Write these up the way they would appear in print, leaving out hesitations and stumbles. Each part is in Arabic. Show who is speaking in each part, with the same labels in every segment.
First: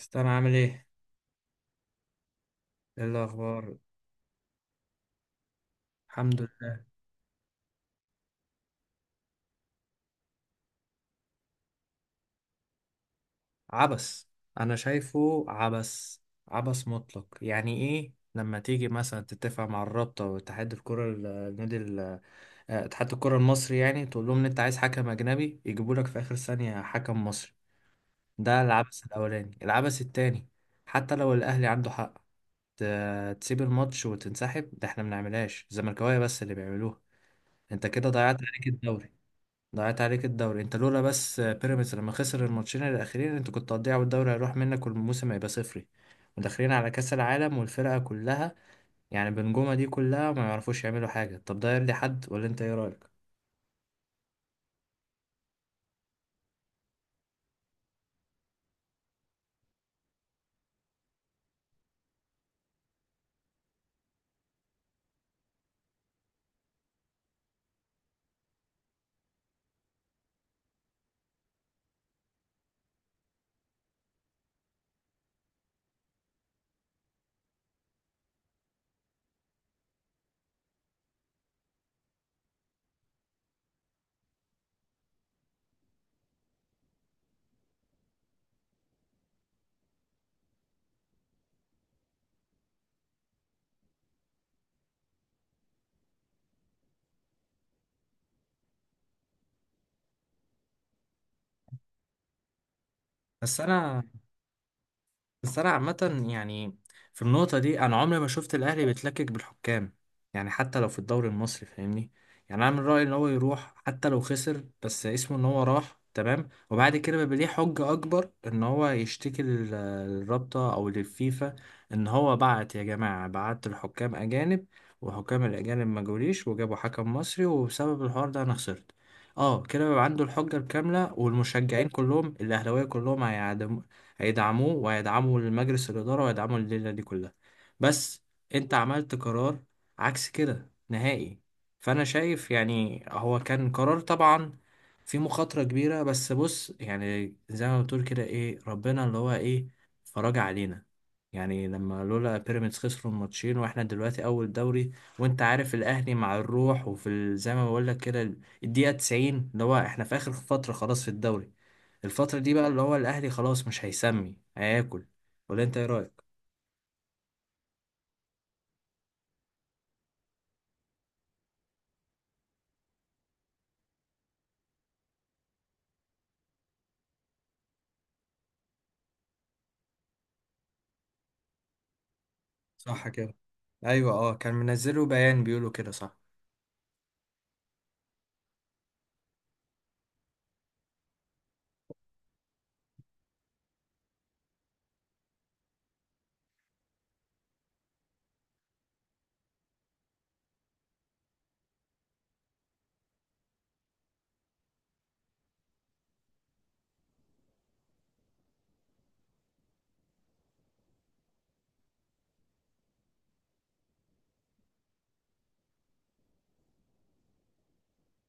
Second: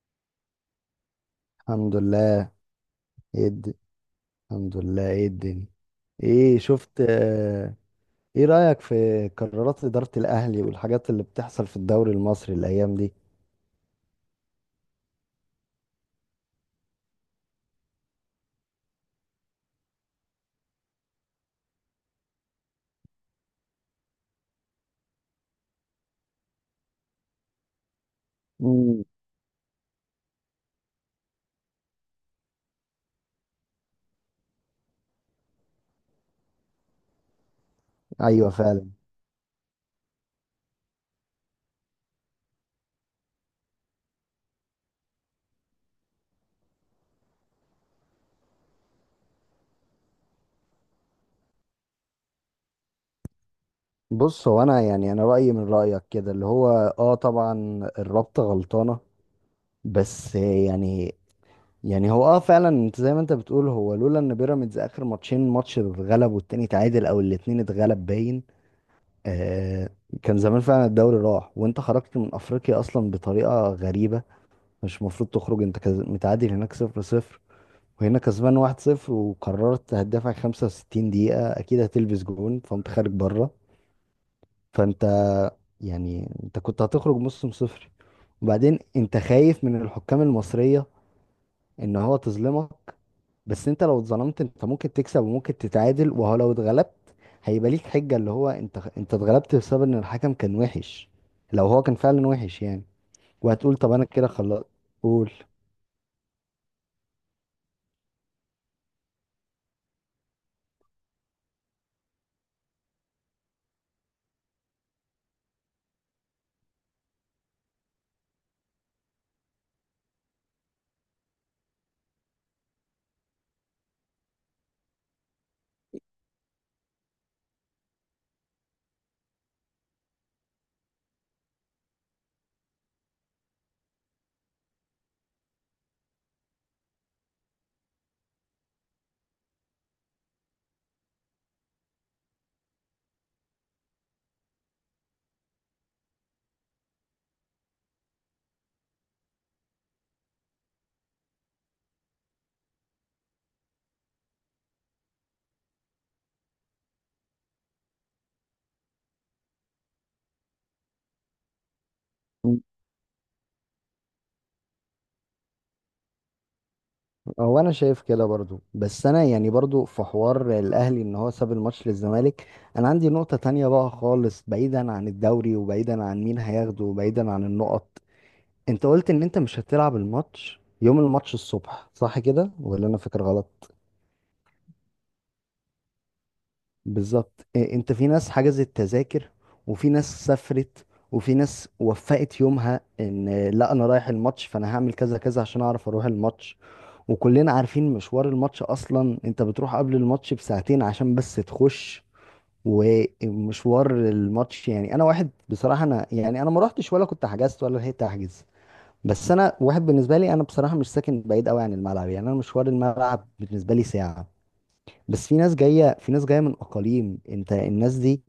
Speaker 1: استنى، عامل ايه؟
Speaker 2: الحمد لله.
Speaker 1: ايه
Speaker 2: ايه الد-
Speaker 1: الاخبار؟
Speaker 2: الحمد لله، ايه الدنيا؟
Speaker 1: الحمد
Speaker 2: ايه
Speaker 1: لله.
Speaker 2: شفت ايه رأيك في قرارات إدارة الأهلي والحاجات اللي بتحصل في الدوري المصري الأيام دي؟
Speaker 1: عبس. انا شايفه عبس. عبس مطلق. يعني ايه لما تيجي مثلا تتفق مع الرابطه واتحاد الكره ال- النادي ال- آه، اتحاد الكره المصري، يعني تقول لهم ان انت عايز حكم اجنبي يجيبوا لك في اخر ثانيه حكم مصري؟ ده
Speaker 2: مم.
Speaker 1: العبث الاولاني، العبث التاني. حتى لو الاهلي عنده حق، تسيب الماتش وتنسحب؟ ده احنا ما بنعملهاش، الزملكاويه بس اللي بيعملوها. انت كده ضيعت
Speaker 2: ايوه
Speaker 1: عليك
Speaker 2: فعلا.
Speaker 1: الدوري. ضاعت عليك الدوري، انت لولا بس بيراميدز لما خسر الماتشين الاخيرين انت كنت هتضيع والدوري هيروح منك والموسم هيبقى صفري. وداخلين على كاس العالم، والفرقه كلها يعني بنجومه دي كلها ما يعرفوش يعملوا حاجه. طب ده يرضي حد؟ ولا انت ايه رايك؟
Speaker 2: بص، هو انا يعني انا رأيي من رأيك كده اللي هو اه طبعا الرابطة غلطانة، بس يعني يعني هو اه فعلا انت زي ما انت بتقول، هو لولا ان بيراميدز اخر ماتشين ماتش اتغلب والتاني اتعادل او الاتنين اتغلب باين آه، كان زمان فعلا الدوري راح. وانت خرجت من افريقيا اصلا بطريقه غريبه. مش المفروض تخرج. انت متعادل هناك صفر صفر، وهنا كسبان واحد صفر، وقررت هتدافع 65 دقيقه، اكيد هتلبس جون، فقمت خارج بره. فانت يعني انت كنت هتخرج موسم صفر. وبعدين انت خايف من الحكام المصريه ان هو تظلمك، بس انت لو اتظلمت انت ممكن تكسب وممكن تتعادل، وهو لو اتغلبت هيبقى ليك حجة اللي هو انت اتغلبت بسبب ان الحكم كان وحش، لو هو كان فعلا وحش يعني.
Speaker 1: بس
Speaker 2: وهتقول طب
Speaker 1: انا
Speaker 2: انا كده خلاص. قول.
Speaker 1: بس انا عامة، يعني في النقطة دي انا عمري ما شفت الاهلي بيتلكك بالحكام، يعني حتى لو في الدوري المصري، فاهمني؟ يعني انا من رأيي ان هو يروح حتى لو خسر، بس اسمه ان هو راح، تمام، وبعد كده بيبقى ليه حجة اكبر ان هو يشتكي للرابطة او للفيفا، ان هو بعت يا جماعة، بعت الحكام اجانب وحكام الاجانب ما جوليش وجابوا حكم مصري، وبسبب الحوار ده انا خسرت. اه، كده بيبقى عنده الحجة الكاملة، والمشجعين كلهم الاهلاوية كلهم هيعدموا، هيدعموه وهيدعموا المجلس الإدارة وهيدعموا الليلة دي كلها. بس أنت عملت قرار عكس كده نهائي. فأنا شايف يعني هو كان قرار طبعا في مخاطرة كبيرة، بس بص، يعني زي ما بتقول كده، إيه، ربنا اللي هو إيه فرج علينا، يعني لما لولا بيراميدز خسروا الماتشين واحنا دلوقتي اول دوري. وانت عارف الاهلي مع الروح، وفي زي ما بقول لك كده، الدقيقه 90 اللي هو احنا في اخر فتره خلاص في الدوري. الفترة دي
Speaker 2: مم.
Speaker 1: بقى اللي هو الأهلي خلاص مش هيسمي هياكل. ولا أنت إيه رأيك؟
Speaker 2: هو انا شايف كده برضو، بس انا يعني برضو في حوار الاهلي ان هو ساب الماتش للزمالك. انا عندي نقطة تانية بقى خالص، بعيدا عن الدوري وبعيدا عن مين هياخده وبعيدا عن النقط. انت قلت ان انت مش هتلعب الماتش يوم الماتش الصبح، صح كده ولا انا
Speaker 1: صح
Speaker 2: فاكر
Speaker 1: كده.
Speaker 2: غلط؟
Speaker 1: ايوه، اه، كان منزله بيان بيقولوا كده، صح.
Speaker 2: بالظبط. انت في ناس حجزت تذاكر وفي ناس سافرت وفي ناس وفقت يومها ان لا انا رايح الماتش، فانا هعمل كذا كذا عشان اعرف اروح الماتش. وكلنا عارفين مشوار الماتش اصلا، انت بتروح قبل الماتش بساعتين عشان بس تخش. ومشوار الماتش يعني، انا واحد بصراحة انا يعني انا ما روحتش ولا كنت حجزت ولا لحقت احجز. بس انا واحد، بالنسبة لي انا بصراحة مش ساكن بعيد قوي عن الملعب، يعني انا مشوار الملعب بالنسبة لي ساعة. بس في ناس جايه، من اقاليم. انت الناس دي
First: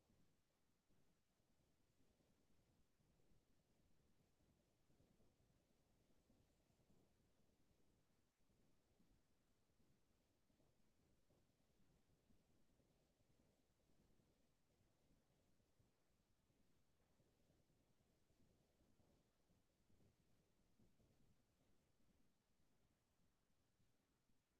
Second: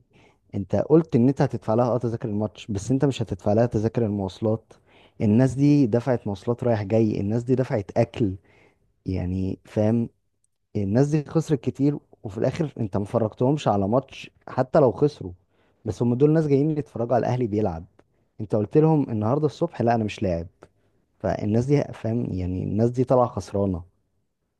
Speaker 2: انت قلت ان انت هتدفع لها اه تذاكر الماتش، بس انت مش هتدفع لها تذاكر المواصلات. الناس دي دفعت مواصلات رايح جاي، الناس دي دفعت اكل، يعني فاهم؟ الناس دي خسرت كتير، وفي الاخر انت ما فرجتهمش على ماتش حتى لو خسروا. بس هم دول ناس جايين يتفرجوا على الاهلي بيلعب. انت قلت لهم النهارده الصبح لا انا مش لاعب. فالناس دي، فاهم يعني، الناس دي طالعه خسرانه.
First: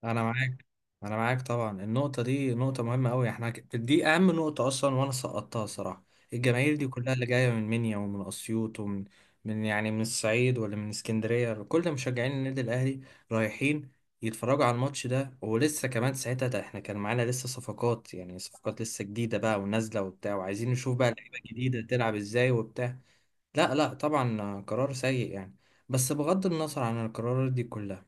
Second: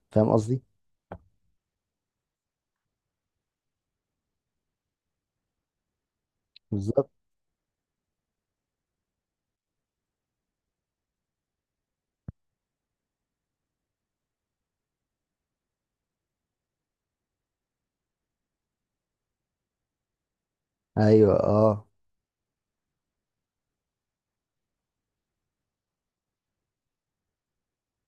Speaker 1: انا
Speaker 2: فاهم قصدي؟
Speaker 1: معاك. انا معاك طبعا، النقطه دي نقطه مهمه قوي، احنا دي اهم نقطه اصلا، وانا سقطتها صراحه. الجماهير دي
Speaker 2: بالظبط.
Speaker 1: كلها اللي جايه من منيا ومن اسيوط ومن يعني من الصعيد ولا من اسكندريه، كل مشجعين النادي الاهلي رايحين يتفرجوا على الماتش ده، ولسه كمان ساعتها ده احنا كان معانا لسه صفقات، يعني صفقات لسه جديده بقى ونازله وبتاع، وعايزين نشوف بقى
Speaker 2: ايوه
Speaker 1: لعيبه جديده
Speaker 2: اه.
Speaker 1: تلعب ازاي وبتاع. لا لا، طبعا قرار سيء يعني. بس بغض النظر عن القرارات دي كلها،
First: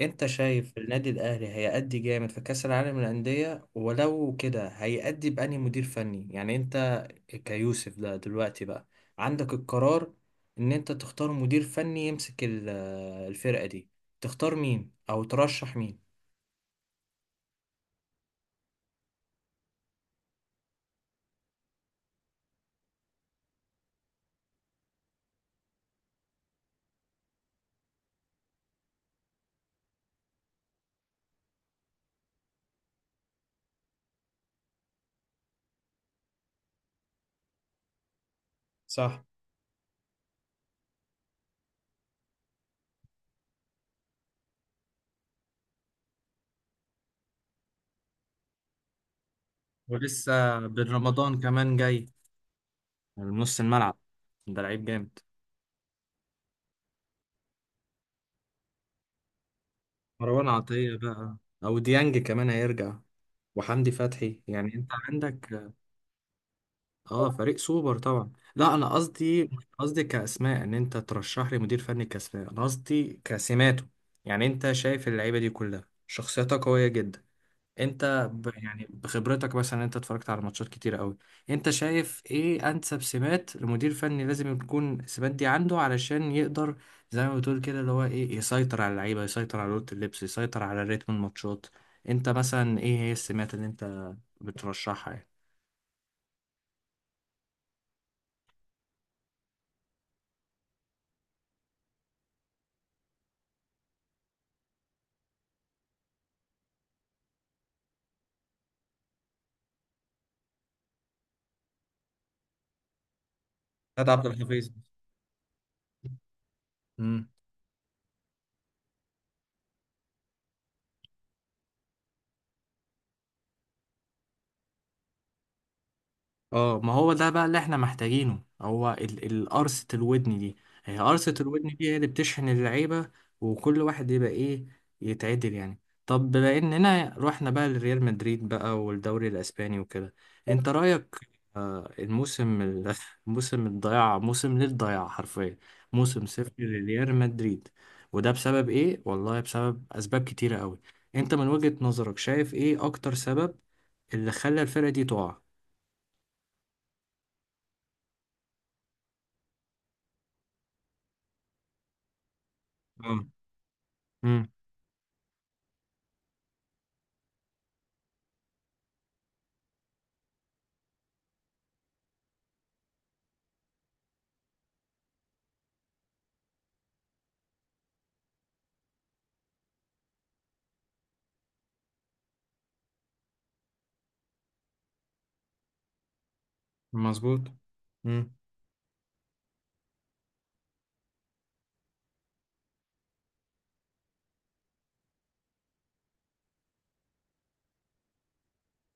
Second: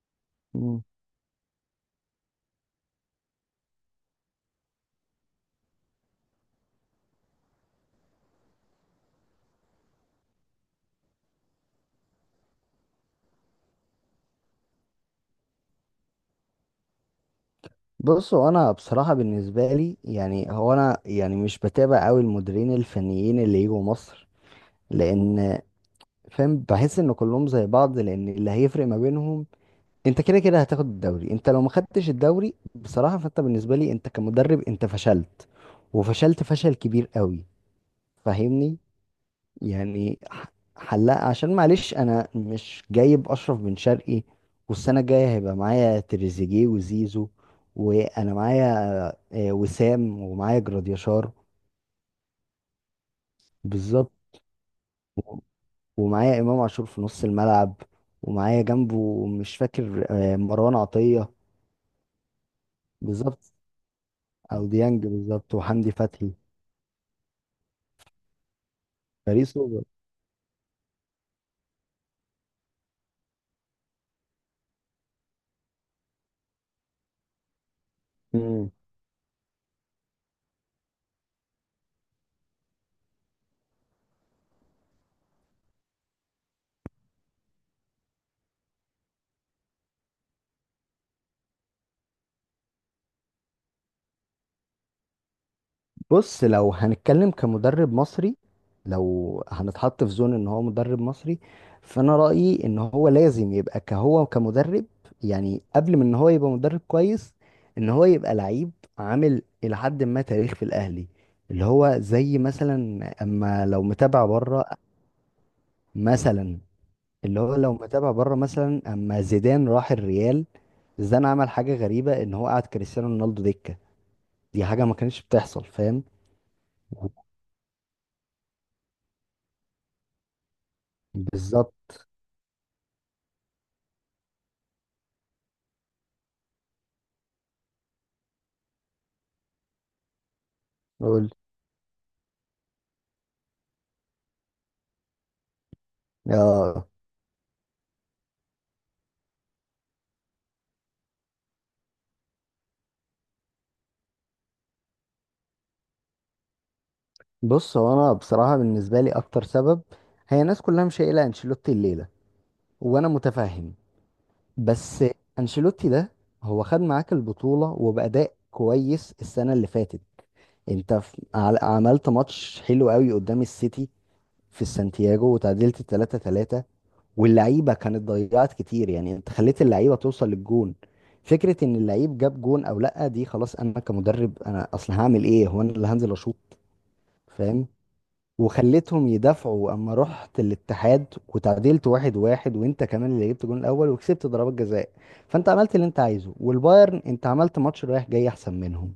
Speaker 1: انت شايف النادي الاهلي هيأدي جامد في كأس العالم للأندية؟ ولو كده هيأدي بأنهي مدير فني؟ يعني انت كيوسف ده دلوقتي بقى عندك القرار ان انت تختار مدير فني يمسك الفرقة دي، تختار مين او ترشح مين؟
Speaker 2: بصوا، انا بصراحه بالنسبه لي يعني هو انا يعني مش بتابع قوي المديرين الفنيين اللي يجوا مصر، لان فاهم، بحس ان كلهم زي بعض، لان اللي هيفرق ما بينهم انت كده كده هتاخد الدوري. انت لو ما خدتش الدوري بصراحه، فانت بالنسبه لي انت كمدرب انت فشلت، وفشلت فشل كبير قوي، فاهمني؟
Speaker 1: صح.
Speaker 2: يعني ح- حلاق، عشان معلش انا مش جايب اشرف بن شرقي، والسنه الجايه هيبقى معايا تريزيجيه وزيزو، وانا معايا وسام،
Speaker 1: ولسه
Speaker 2: ومعايا
Speaker 1: بن
Speaker 2: جراديشار.
Speaker 1: رمضان كمان جاي، من نص الملعب.
Speaker 2: بالظبط.
Speaker 1: ده لعيب جامد.
Speaker 2: ومعايا امام عاشور في نص الملعب، ومعايا جنبه مش فاكر
Speaker 1: مروان
Speaker 2: مروان
Speaker 1: عطية
Speaker 2: عطيه.
Speaker 1: بقى، او ديانج كمان هيرجع،
Speaker 2: بالظبط،
Speaker 1: وحمدي فتحي،
Speaker 2: او
Speaker 1: يعني انت
Speaker 2: ديانج. بالظبط،
Speaker 1: عندك.
Speaker 2: وحمدي فتحي.
Speaker 1: اه، فريق سوبر طبعا. لا، انا قصدي
Speaker 2: فريق
Speaker 1: مش
Speaker 2: سوبر.
Speaker 1: قصدي كاسماء ان انت ترشح لي مدير فني كاسماء، انا قصدي كسماته. يعني انت شايف اللعيبه دي كلها شخصيتها قويه جدا، انت
Speaker 2: مم.
Speaker 1: يعني بخبرتك مثلا، انت اتفرجت على ماتشات كتير قوي، انت شايف ايه انسب سمات لمدير فني لازم تكون السمات دي عنده علشان يقدر، زي ما بتقول كده اللي هو ايه، يسيطر على اللعيبه، يسيطر على اوضه اللبس، يسيطر على رتم الماتشات؟ انت مثلا ايه هي السمات اللي انت بترشحها يعني؟
Speaker 2: بص، لو هنتكلم كمدرب مصري، لو هنتحط في زون ان هو مدرب مصري، فانا رأيي ان هو لازم يبقى كهو كمدرب، يعني قبل من ان هو يبقى مدرب كويس ان هو يبقى لعيب عامل الى حد ما تاريخ في الاهلي، اللي هو زي مثلا. اما لو
Speaker 1: سيد
Speaker 2: متابع
Speaker 1: عبد
Speaker 2: بره
Speaker 1: الحفيظ.
Speaker 2: مثلا، اللي هو لو متابع بره مثلا، اما زيدان راح الريال، زيدان عمل حاجة غريبة ان هو قعد كريستيانو رونالدو دكة. دي حاجة ما كانتش بتحصل، فاهم؟
Speaker 1: اه، ما هو ده بقى اللي احنا محتاجينه، هو القرصة الودن دي. هي قرصة الودن
Speaker 2: بالظبط.
Speaker 1: دي هي اللي بتشحن اللعيبة، وكل واحد يبقى ايه، يتعدل يعني. طب بما اننا رحنا بقى لريال مدريد بقى والدوري الاسباني وكده، انت رأيك؟ الموسم موسم الضياع، موسم للضياع حرفيا، موسم صفر
Speaker 2: اه.
Speaker 1: لريال مدريد. وده بسبب ايه؟ والله بسبب اسباب كتيرة قوي. انت من وجهة نظرك شايف ايه اكتر سبب اللي خلى الفرقة دي تقع؟
Speaker 2: بص، هو انا بصراحه بالنسبه لي اكتر سبب هي الناس كلها مش قايله انشيلوتي الليله، وانا متفهم.
Speaker 1: امم.
Speaker 2: بس انشيلوتي ده هو خد معاك البطوله وباداء كويس السنه اللي فاتت. انت عملت ماتش حلو قوي قدام السيتي في السانتياغو، وتعادلت 3-3، واللعيبه كانت ضيعت كتير، يعني انت خليت اللعيبه توصل للجون. فكره ان اللعيب جاب جون او لا، دي خلاص انا كمدرب انا اصلا هعمل ايه؟ هو انا اللي هنزل اشوط؟
Speaker 1: مظبوط.
Speaker 2: فاهم.
Speaker 1: مم.
Speaker 2: وخليتهم يدافعوا. اما رحت الاتحاد وتعادلت واحد واحد، وانت كمان اللي جبت جون الاول وكسبت ضربات جزاء، فانت عملت اللي انت عايزه. والبايرن انت عملت ماتش رايح جاي احسن منهم،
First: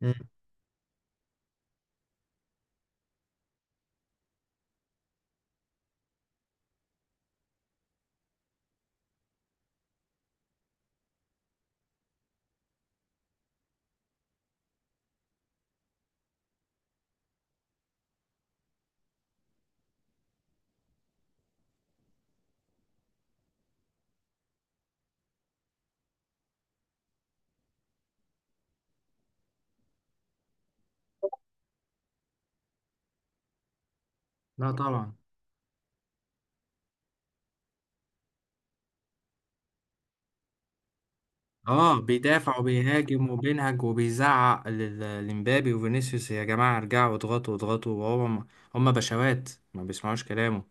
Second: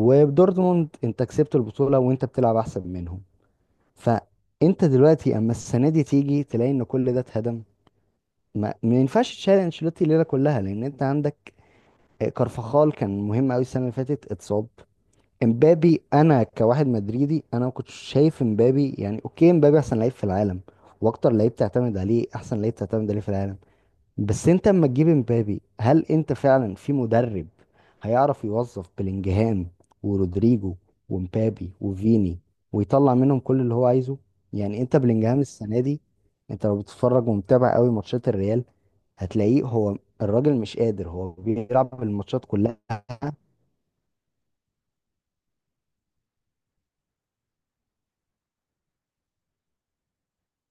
Speaker 1: مم.
Speaker 2: انت كسبت البطولة وانت بتلعب احسن منهم. فانت دلوقتي اما السنة دي تيجي تلاقي ان كل ده اتهدم، ما ينفعش تشيل انشيلوتي الليلة كلها، لان انت عندك كارفخال كان مهم قوي السنة اللي فاتت اتصاب. امبابي، انا كواحد مدريدي انا ما كنتش شايف امبابي، يعني اوكي امبابي احسن لعيب في العالم واكتر لعيب تعتمد عليه، احسن لعيب تعتمد عليه في العالم، بس انت اما تجيب امبابي هل انت فعلا في مدرب هيعرف يوظف بلينجهام ورودريجو ومبابي وفيني ويطلع منهم كل اللي هو عايزه؟
Speaker 1: لا،
Speaker 2: يعني انت
Speaker 1: طبعا.
Speaker 2: بلينجهام السنه دي، انت لو بتتفرج ومتابع قوي ماتشات الريال هتلاقيه هو الراجل مش قادر، هو
Speaker 1: اه،
Speaker 2: بيلعب الماتشات
Speaker 1: بيدافع
Speaker 2: كلها.
Speaker 1: وبيهاجم وبينهج وبيزعق لمبابي وفينيسيوس، يا جماعه ارجعوا اضغطوا اضغطوا، وهو هم بشوات ما بيسمعوش كلامه.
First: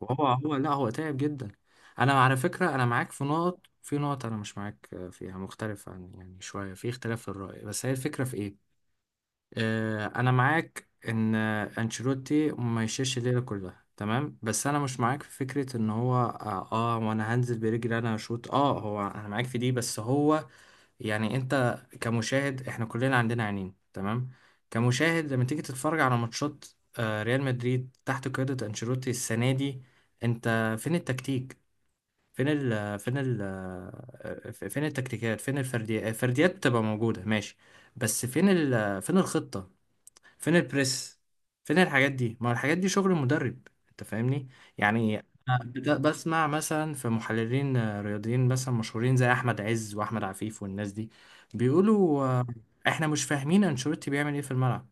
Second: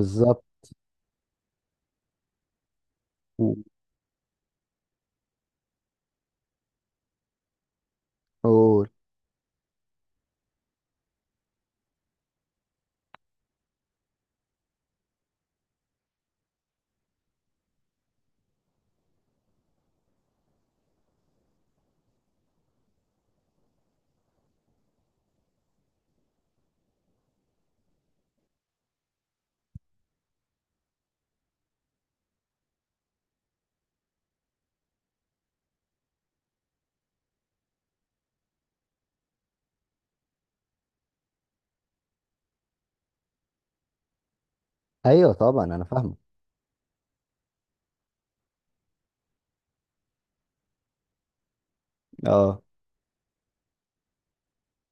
Speaker 1: وهو هو لا، هو تعب جدا. انا على فكره، انا معاك في نقط، في نقط انا مش معاك فيها، مختلف عن يعني شويه، في اختلاف في الراي، بس هي الفكره في ايه؟ انا معاك ان انشيلوتي ما يشيلش الليله كلها، تمام، بس انا مش معاك في فكره ان هو وانا هنزل برجلي انا اشوط، اه، هو انا معاك في دي بس هو، يعني انت كمشاهد، احنا كلنا عندنا عينين، تمام. كمشاهد لما تيجي تتفرج على ماتشات ريال مدريد تحت قياده انشيلوتي السنه دي، انت فين التكتيك؟ فين ال فين ال آه، فين التكتيكات؟ فين الفرديات؟ الفرديات بتبقى موجوده، ماشي، بس فين الخطة؟ فين البريس؟ فين الحاجات دي؟ ما هو الحاجات دي شغل المدرب، انت فاهمني يعني.
Speaker 2: ايوه
Speaker 1: أنا
Speaker 2: طبعا انا فاهمه.
Speaker 1: بسمع مثلا في محللين رياضيين مثلا مشهورين زي احمد عز واحمد عفيف والناس دي، بيقولوا
Speaker 2: اه،
Speaker 1: احنا مش فاهمين انشيلوتي بيعمل ايه في الملعب.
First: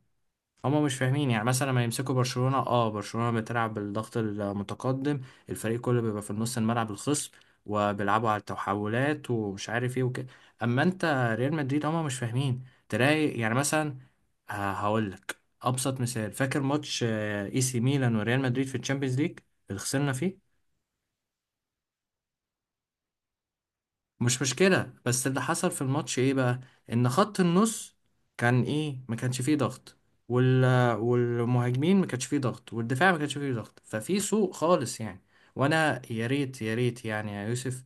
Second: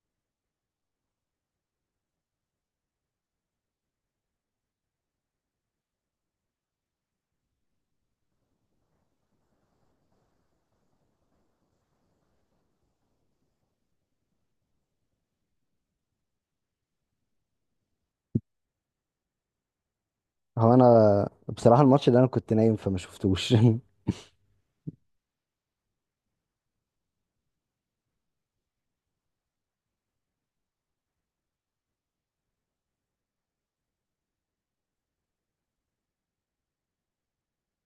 Speaker 1: هما مش فاهمين، يعني مثلا لما يمسكوا برشلونة، برشلونة بتلعب بالضغط المتقدم، الفريق كله بيبقى في النص الملعب الخصم، وبيلعبوا على التحولات ومش عارف ايه وكده. اما انت ريال مدريد هما مش فاهمين. تلاقي يعني مثلا، هقول لك ابسط مثال، فاكر ماتش اي سي ميلان وريال مدريد في الشامبيونز ليج اللي خسرنا فيه؟
Speaker 2: هو انا بصراحه الماتش ده انا كنت نايم فما شفتوش.
Speaker 1: مش مشكلة، بس اللي حصل في الماتش ايه بقى؟ ان خط النص كان ايه، ما كانش فيه ضغط، وال... والمهاجمين ما كانش فيه ضغط، والدفاع ما كانش فيه ضغط، ففي سوء خالص يعني. وانا يا ريت يا ريت، يعني يا يوسف،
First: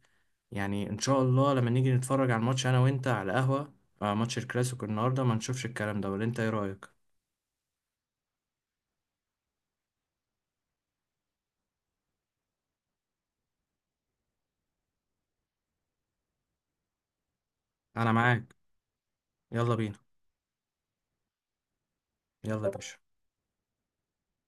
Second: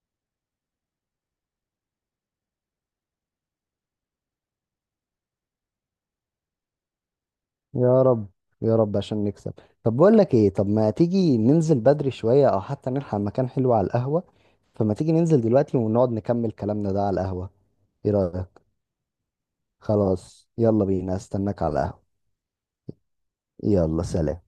Speaker 1: يعني ان شاء الله لما نيجي نتفرج على الماتش انا وانت على قهوة، ماتش الكلاسيكو النهاردة ما نشوفش الكلام ده. ولا انت ايه رأيك؟
Speaker 2: يا رب، يا رب عشان نكسب. طب بقول لك ايه، طب ما تيجي ننزل بدري شويه او حتى نلحق مكان حلو على القهوه، فما تيجي ننزل دلوقتي ونقعد نكمل كلامنا ده على القهوه، ايه
Speaker 1: انا
Speaker 2: رايك؟
Speaker 1: معاك. يلا بينا.
Speaker 2: خلاص، يلا بينا، استناك على القهوه.
Speaker 1: يلا يا باشا.
Speaker 2: يلا سلام.